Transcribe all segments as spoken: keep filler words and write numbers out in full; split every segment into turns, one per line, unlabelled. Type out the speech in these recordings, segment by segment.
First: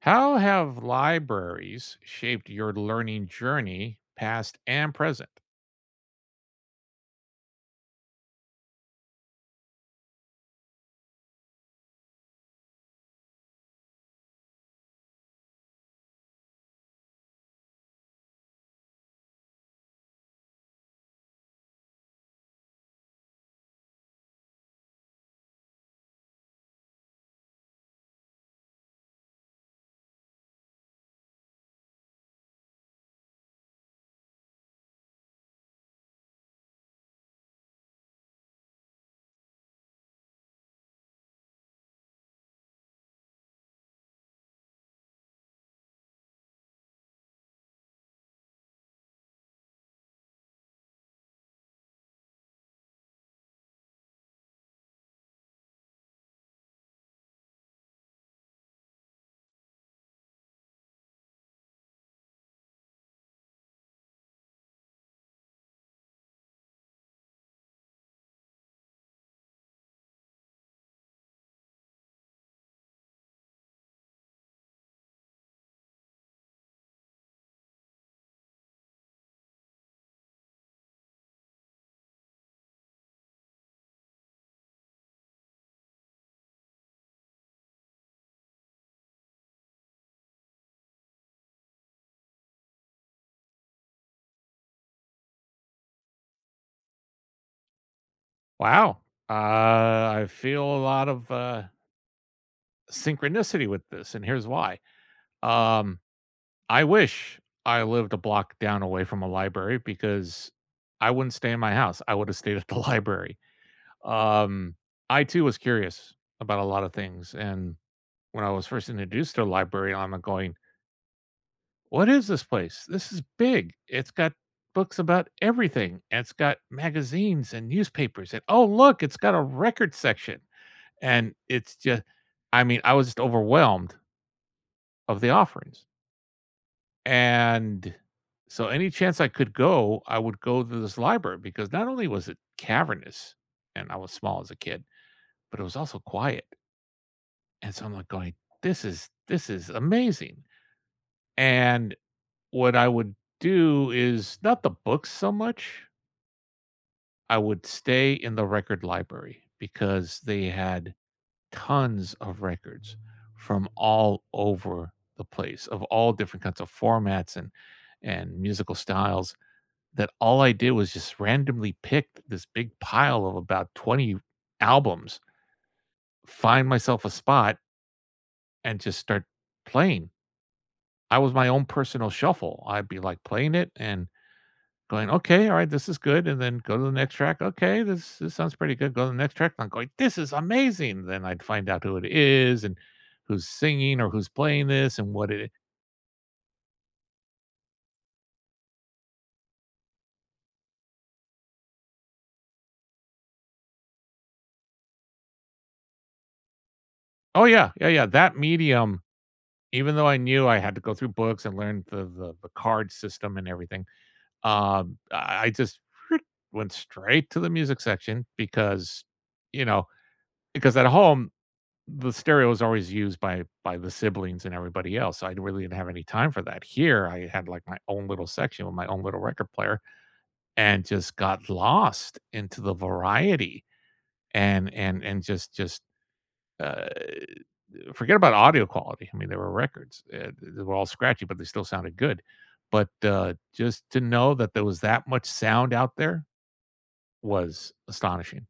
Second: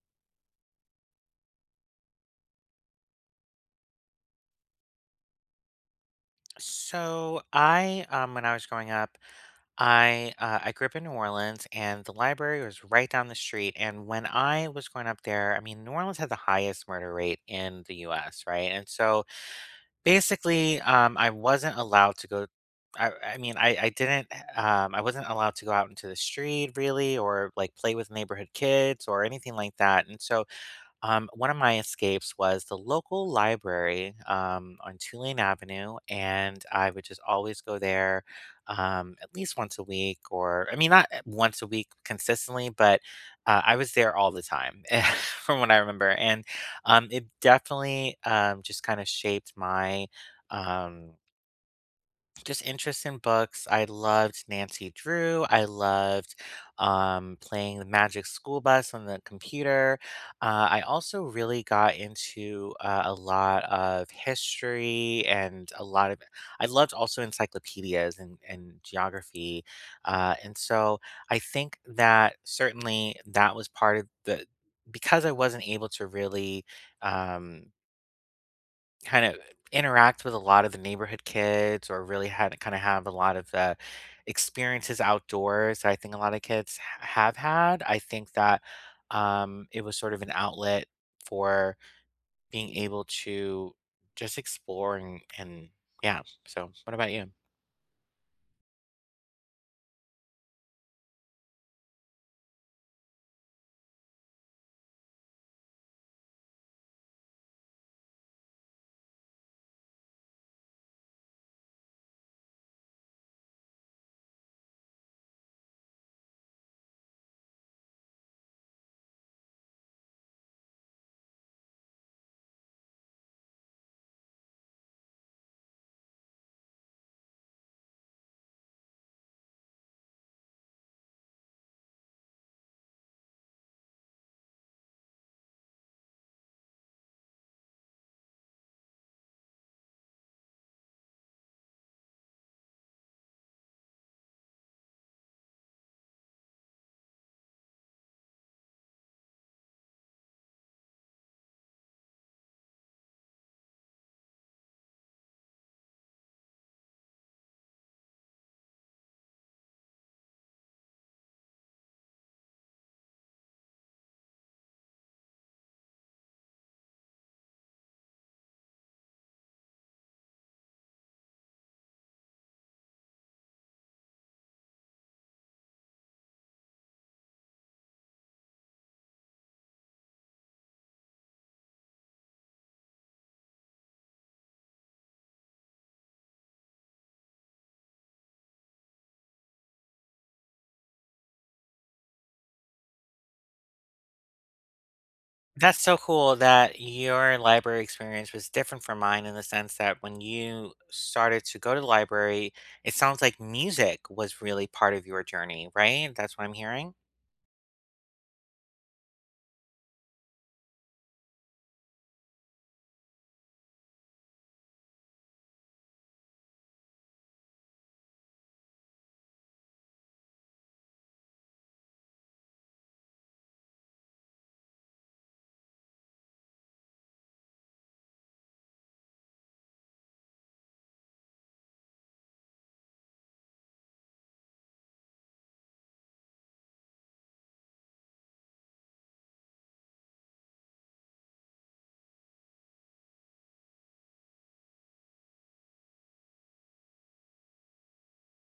How have libraries shaped your learning journey, past and present?
So I, um, when I was growing up, I uh, I grew up in New Orleans, and the library was right down the street. And when I was growing up there, I mean, New Orleans had the highest murder rate in the U S, right? And so basically, um, I wasn't allowed to go. I, I mean, I, I didn't. Um, I wasn't allowed to go out into the street really, or like play with neighborhood kids or anything like that. And so um, one of my escapes was the local library um, on Tulane Avenue, and I would just always go there um, at least once a week, or I mean, not at once a week consistently, but uh, I was there all the time from what I remember. And um, it definitely um, just kind of shaped my. Um, just interest in books. I loved Nancy Drew. I loved um, playing the Magic School Bus on the computer. Uh, I also really got into uh, a lot of history and a lot of, I loved also encyclopedias and, and geography. Uh, and so I think that certainly that was part of the, because I wasn't able to really. Um, Kind of interact with a lot of the neighborhood kids or really had kind of have a lot of uh, experiences outdoors that I think a lot of kids ha- have had. I think that um, it was sort of an outlet for being able to just explore and, and yeah. So, what about you?
Wow. Uh, I feel a lot of uh, synchronicity with this, and here's why. Um, I wish I lived a block down away from a library because I wouldn't stay in my house. I would have stayed at the library. Um, I too was curious about a lot of things. And when I was first introduced to a library, I'm going, what is this place? This is big. It's got books about everything. And It's got magazines and newspapers. And oh, look, it's got a record section. And it's just, I mean, I was just overwhelmed of the offerings. And so, any chance I could go, I would go to this library because not only was it cavernous and I was small as a kid, but it was also quiet. And so I'm like going, this is, this is amazing. And what I would do is not the books so much. I would stay in the record library because they had tons of records from all over the place of all different kinds of formats and and musical styles that all I did was just randomly pick this big pile of about twenty albums, find myself a spot and just start playing. I was my own personal shuffle. I'd be like playing it and going, "Okay, alright, this is good," and then go to the next track, "Okay, this this sounds pretty good," go to the next track, and I'm going, "This is amazing," then I'd find out who it is and who's singing or who's playing this and what it.
That's so cool that your library experience was different from mine in the sense that when you started to go to the library, it sounds like music was really part of your journey, right? That's what I'm hearing.
Oh, yeah, yeah, yeah, that medium, even though I knew I had to go through books and learn the the the card system and everything, um, I I just went straight to the music section because, you know because at home the stereo was always used by by the siblings and everybody else. So I really didn't have any time for that. Here, I had like my own little section with my own little record player, and just got lost into the variety and and and just just uh, forget about audio quality. I mean, there were records; uh, they were all scratchy, but they still sounded good. But uh, just to know that there was that much sound out there was astonishing.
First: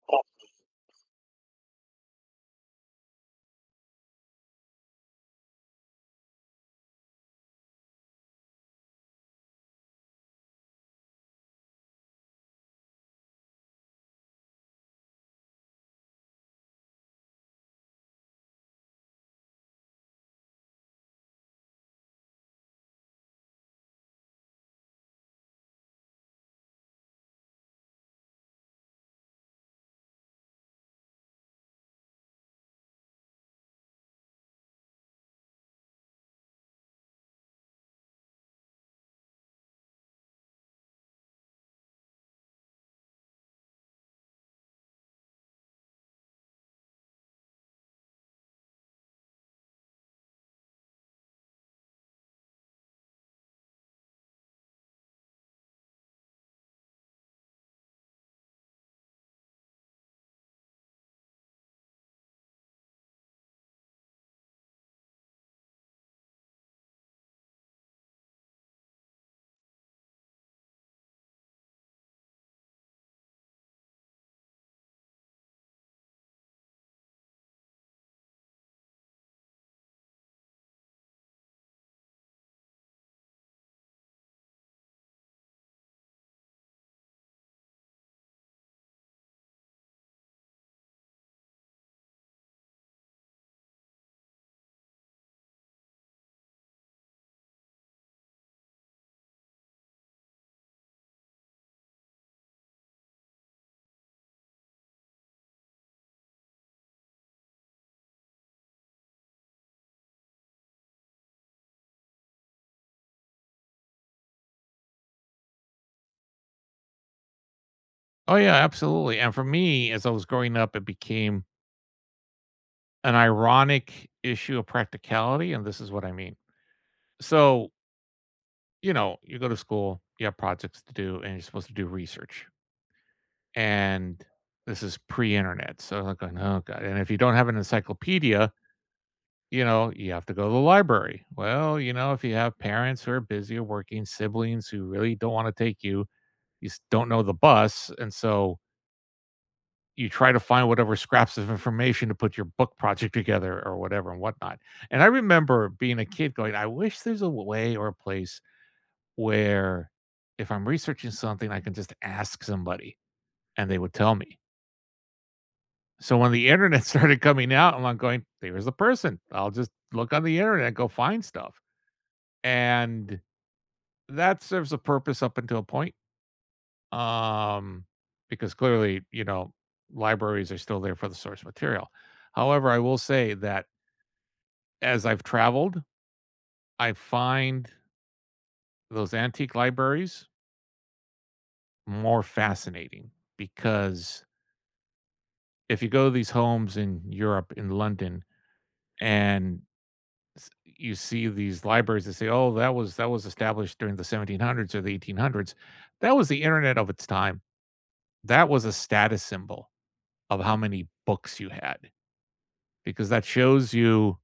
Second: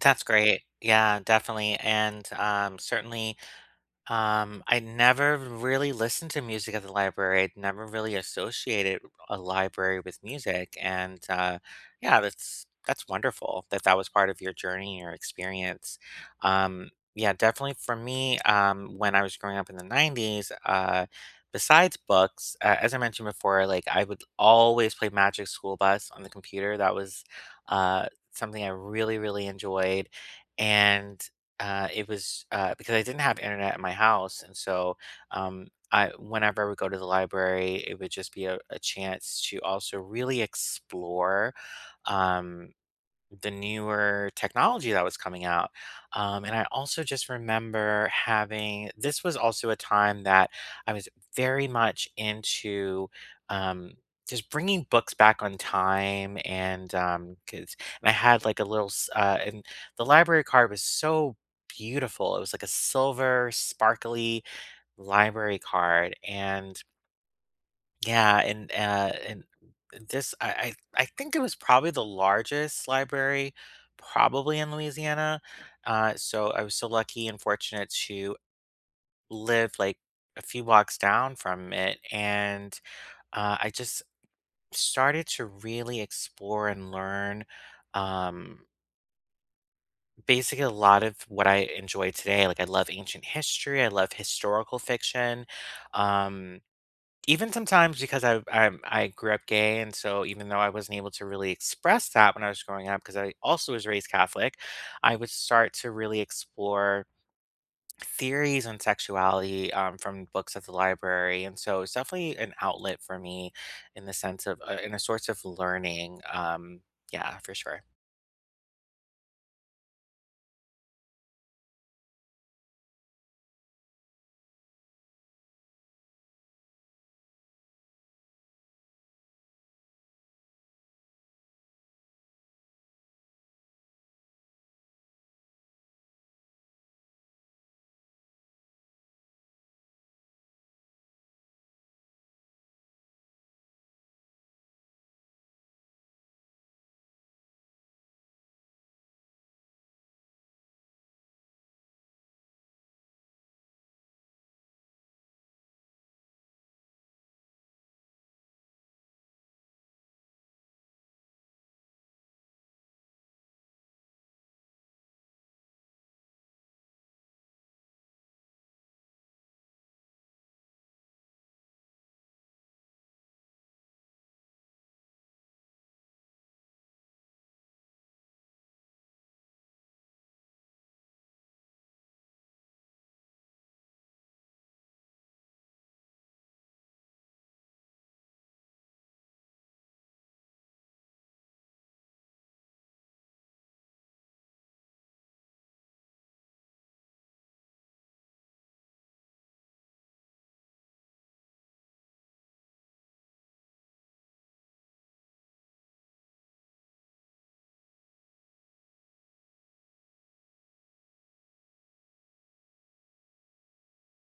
That's great. Yeah, definitely, and, um, certainly, um, I never really listened to music at the library. I never really associated a library with music, and uh, yeah, that's that's wonderful that that was part of your journey and your experience. Um, yeah, definitely for me, um, when I was growing up in the nineties, uh, besides books, uh, as I mentioned before, like I would always play Magic School Bus on the computer. That was uh, something I really, really enjoyed. And uh, it was, uh, because I didn't have internet in my house, and so, um, I whenever I would go to the library, it would just be a a chance to also really explore, um the newer technology that was coming out. Um, and I also just remember having this was also a time that I was very much into um, just bringing books back on time. And um, 'cause- and I had like a little, s- uh, and the library card was so beautiful. It was like a silver, sparkly library card. And yeah, and, uh, and this I I I think it was probably the largest library probably in Louisiana. Uh, so I was so lucky and fortunate to live like a few blocks down from it, and, uh, I just started to really explore and learn, um, basically a lot of what I enjoy today. Like, I love ancient history, I love historical fiction, um Even sometimes because I i I grew up gay, and so even though I wasn't able to really express that when I was growing up because I also was raised Catholic, I would start to really explore theories on sexuality, um, from books at the library, and so it's definitely an outlet for me in the sense of uh, in a source of learning, um, yeah, for sure.
Oh yeah, absolutely. And for me, as I was growing up, it became an ironic issue of practicality, and this is what I mean. So, you know, you go to school, you have projects to do, and you're supposed to do research. And this is pre-internet. So I'm going, oh God. And if you don't have an encyclopedia, you know, you have to go to the library. Well, you know, if you have parents who are busy or working, siblings who really don't want to take you, you s- don't know the bus. And so you try to find whatever scraps of information to put your book project together or whatever and whatnot. And I remember being a kid going, I wish there's a way or a place where if I'm researching something, I can just ask somebody and they would tell me. So when the internet started coming out, and I'm like going, there's the person. I'll just look on the internet and go find stuff. And that serves a purpose up until a point. Um, because clearly, you know, libraries are still there for the source material. However, I will say that as I've traveled, I find those antique libraries more fascinating because if you go to these homes in Europe, in London, and s- you see these libraries that say, "Oh, that was that was established during the seventeen hundreds or the eighteen hundreds," that was the internet of its time. That was a status symbol of how many books you had because that shows you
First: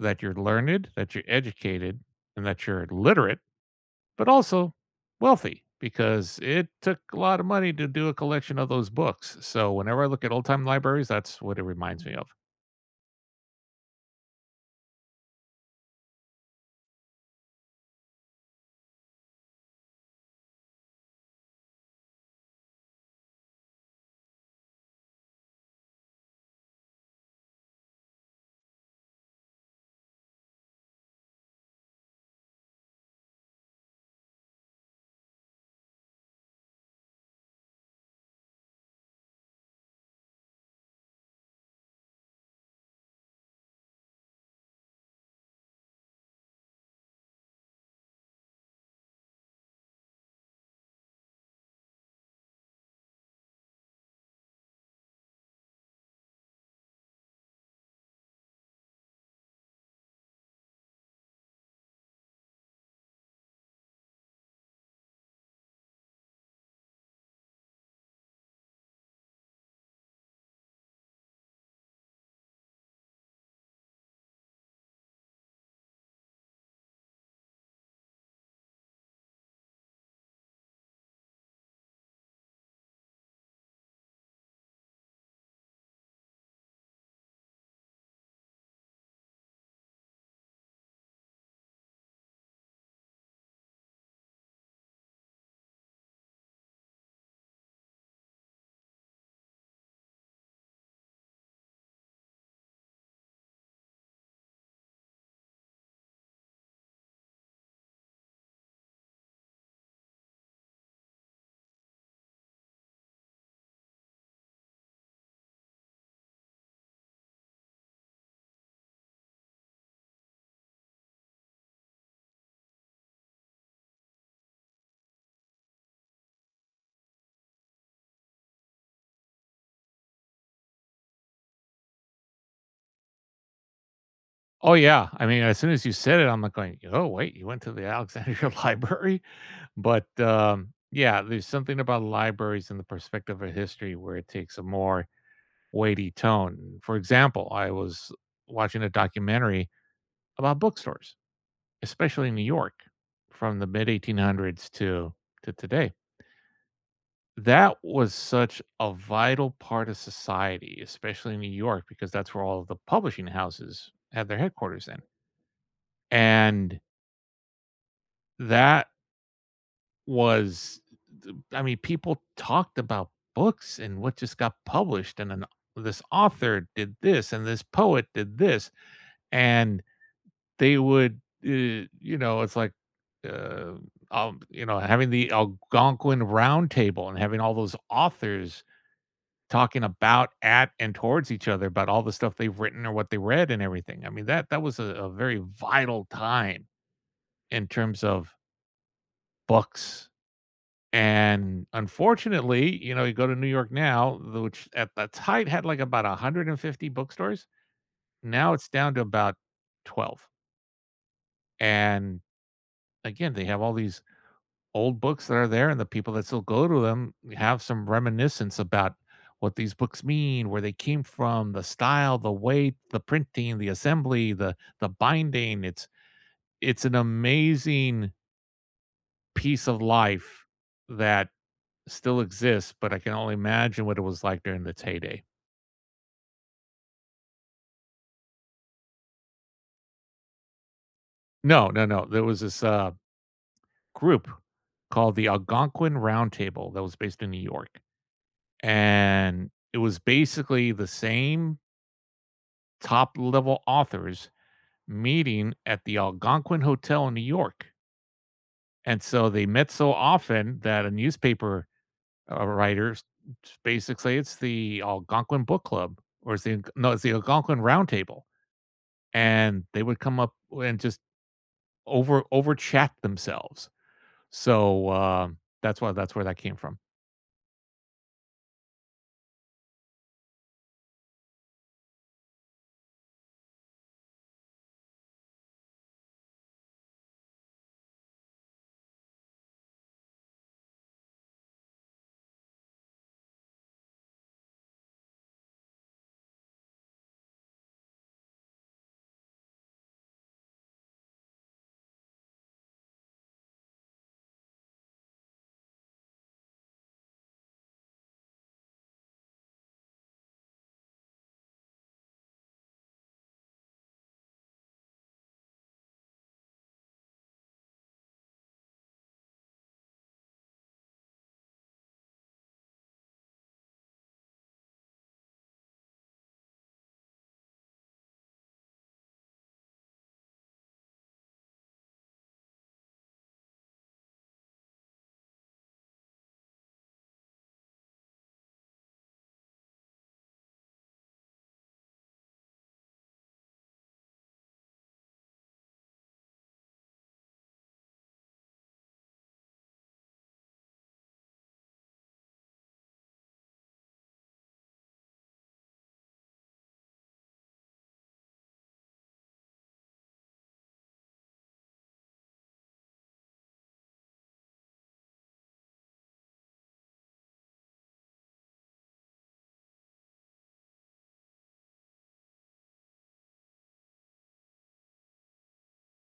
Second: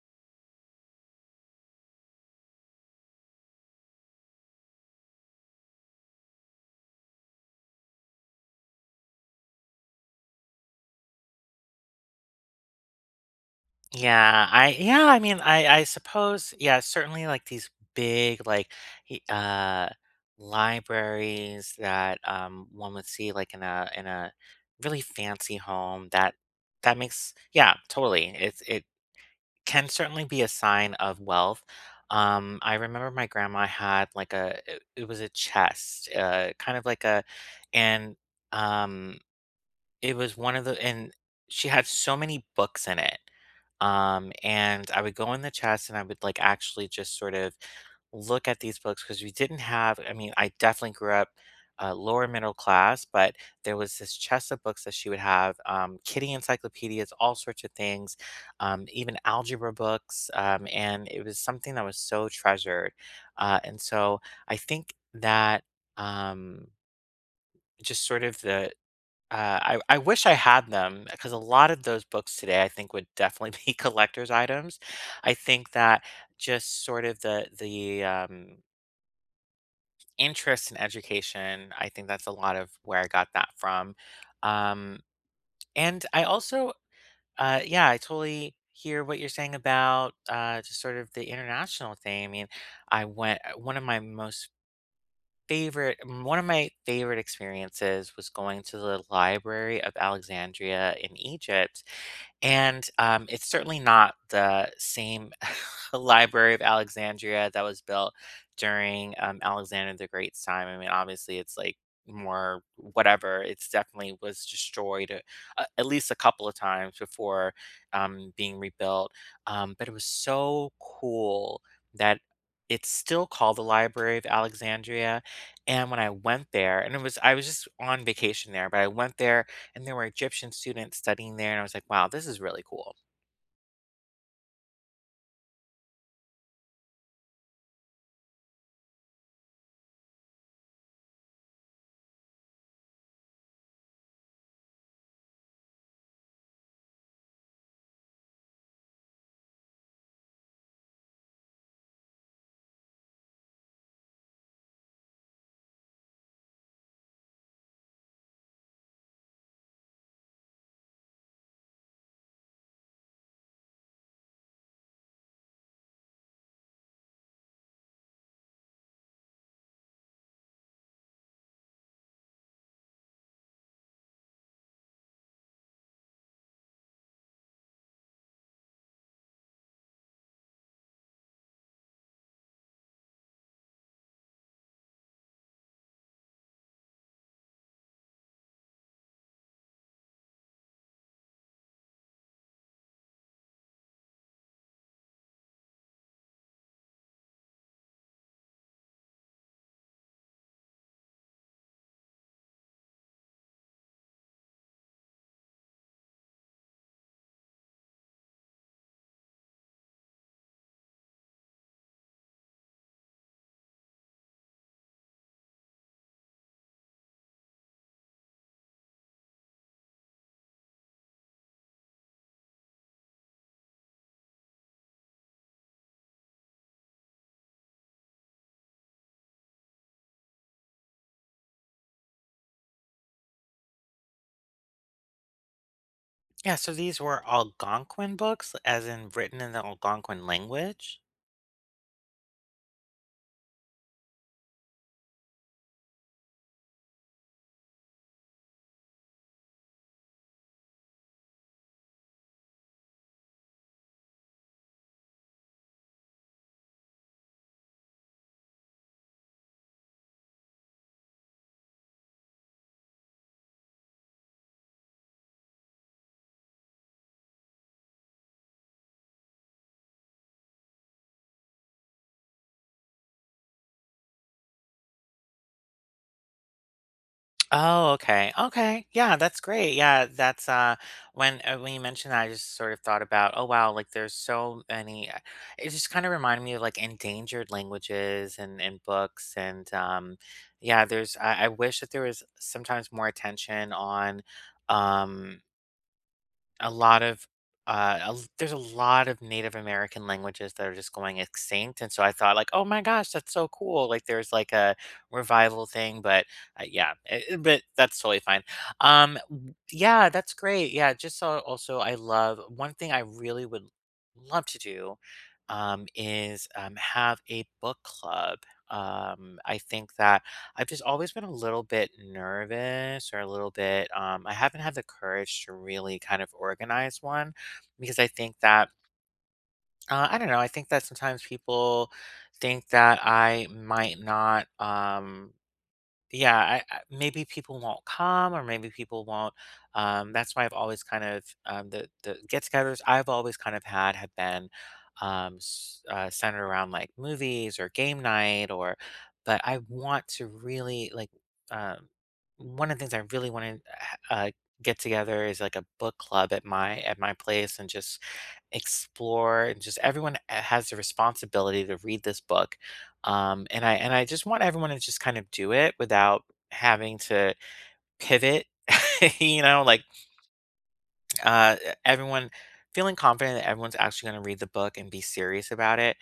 that you're learned, that you're educated, and that you're literate but also wealthy because it took a lot of money to do a collection of those books. So whenever I look at old time libraries, that's what it reminds me of.
Yeah, I yeah, I mean, I I suppose, yeah, certainly like these big like y- uh libraries that um one would see like in a in a really fancy home that that makes yeah, totally. It's it can certainly be a sign of wealth. Um I remember my grandma had like a it, it was a chest, uh kind of like a and um it was one of the and she had so many books in it. Um, and I would go in the chest and I would like actually just sort of look at these books because we didn't have, I mean, I definitely grew up uh, lower middle class, but there was this chest of books that she would have um, kitty encyclopedias, all sorts of things, um, even algebra books. Um, and it was something that was so treasured. Uh, and so I think that um, just sort of the uh, I I wish I had them because a lot of those books today, I think, would definitely be collector's items. I think that just sort of the the, um, interest in education, I think that's a lot of where I got that from. Um, and I also uh, yeah, I totally hear what you're saying about, uh, just sort of the international thing. I mean, I went uh, one of my most favorite mm, one of my favorite experiences was going to the Library of Alexandria in Egypt. And um, it's certainly not the same Library of Alexandria that was built during um, Alexander the Great's time. I mean, obviously, it's like more whatever. It's definitely was destroyed a, a- at least a couple of times before um, being rebuilt. Um, but it was so cool that it's still called the Library of Alexandria, and when I went there and it was I was just on vacation there, but I went there and there were Egyptian students studying there and I was like, wow, this is really cool.
Oh yeah, I mean, as soon as you said it, I'm like going, "Oh wait, you went to the Alexandria Library?" But um, yeah, there's something about libraries in the perspective of history where it takes a more weighty tone. For example, I was watching a documentary about bookstores, especially in New York, from the mid eighteen hundreds to to today. That was such a vital part of society, especially in New York, because that's where all of the publishing houses had their headquarters in. And that was, th- I mean, people talked about books and what just got published, and an, this author did this, and this poet did this, and they would, uh, you know, it's like, uh, um, you know, having the Algonquin Round Table and having all those authors talking about at and towards each other about all the stuff they've written or what they read and everything. I mean, that that was a, a very vital time in terms of books. And unfortunately, you know, you go to New York now, the- which at the height had like about one hundred fifty bookstores. Now it's down to about twelve. And again, they have all these old books that are there and the people that still go to them have some reminiscence about what these books mean, where they came from, the style, the weight, the printing, the assembly, the the binding. It's it's an amazing piece of life that still exists, but I can only imagine what it was like during its heyday.
Yeah, so these were Algonquin books, as in written in the Algonquin language.
No, no, no. There was this uh, group called the Algonquin Roundtable that was based in New York, and it was basically the same top level authors meeting at the Algonquin Hotel in New York. And so they met so often that a newspaper uh, writer s- basically it's the Algonquin Book Club or it's the no, it's the Algonquin Roundtable, and they would come up and just over over chat themselves. So uh, that's why that's where that came from.
Oh, okay. Okay. Yeah, that's great. Yeah, that's uh when uh, When you mentioned that I just sort of thought about, oh wow, like there's so many uh, it just kind of reminded me of like endangered languages and and books and um yeah, there's I, I wish that there was sometimes more attention on um a lot of uh, a l- there's a lot of Native American languages that are just going extinct, and so I thought like, oh my gosh, that's so cool! Like there's like a revival thing, but uh, yeah, i- i- but that's totally fine. Um, w- yeah, that's great. Yeah, just so also I love one thing I really would love to do, um, is um have a book club. Um, I think that I've just always been a little bit nervous or a little bit, um, I haven't had the courage to really kind of organize one because I think that, uh, I don't know, I think that sometimes people think that I might not, um, yeah, I, I maybe people won't come or maybe people won't. Um, that's why I've always kind of um, the the get-togethers I've always kind of had have been um, s- uh, centered around like movies or game night or. But I want to really like um, one of the things I really want to uh, get together is like a book club at my at my place and just explore and just everyone eh, has the responsibility to read this book um, and I and I just want everyone to just kind of do it without having to pivot, you know, like uh, everyone feeling confident that everyone's actually going to read the book and be serious about it,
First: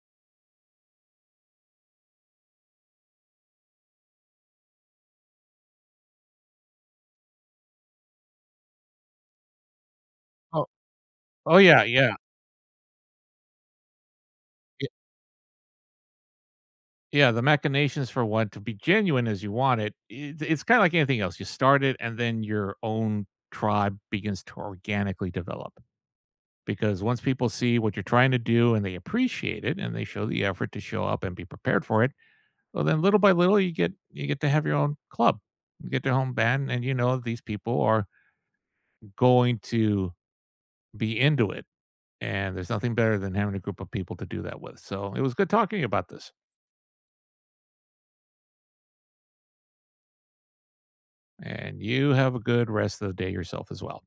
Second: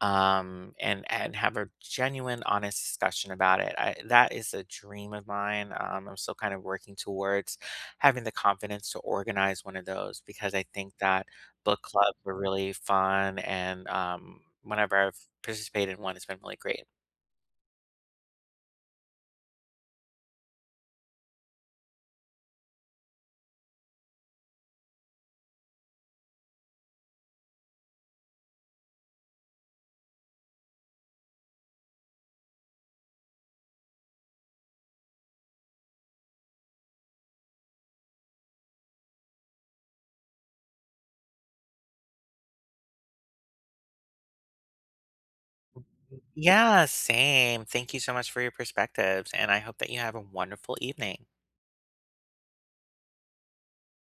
um, and and have a genuine, honest discussion about it. I, that is a dream of mine. Um, I'm still kind of working towards having the confidence to organize one of those because I
Oh,
think that
oh
book
yeah,
clubs
yeah,
were really fun, and um, whenever I've participated in one, it's been really great.
Yeah, the machinations for what to be genuine as you want it, it it's kinda like anything else. You start it and then your own tribe begins to organically develop. Because once people see what you're trying to do and they appreciate it and they show the effort to show up and be prepared for it, well then little by little you get you get to have your own club. You get your own band and you know these people are going to be into it. And there's nothing better than having a group of people to do that with. So it was good talking about this.
Yeah, same. Thank you so much for your perspectives, and I hope that you have a wonderful evening.
And you have a good rest of the day yourself as well.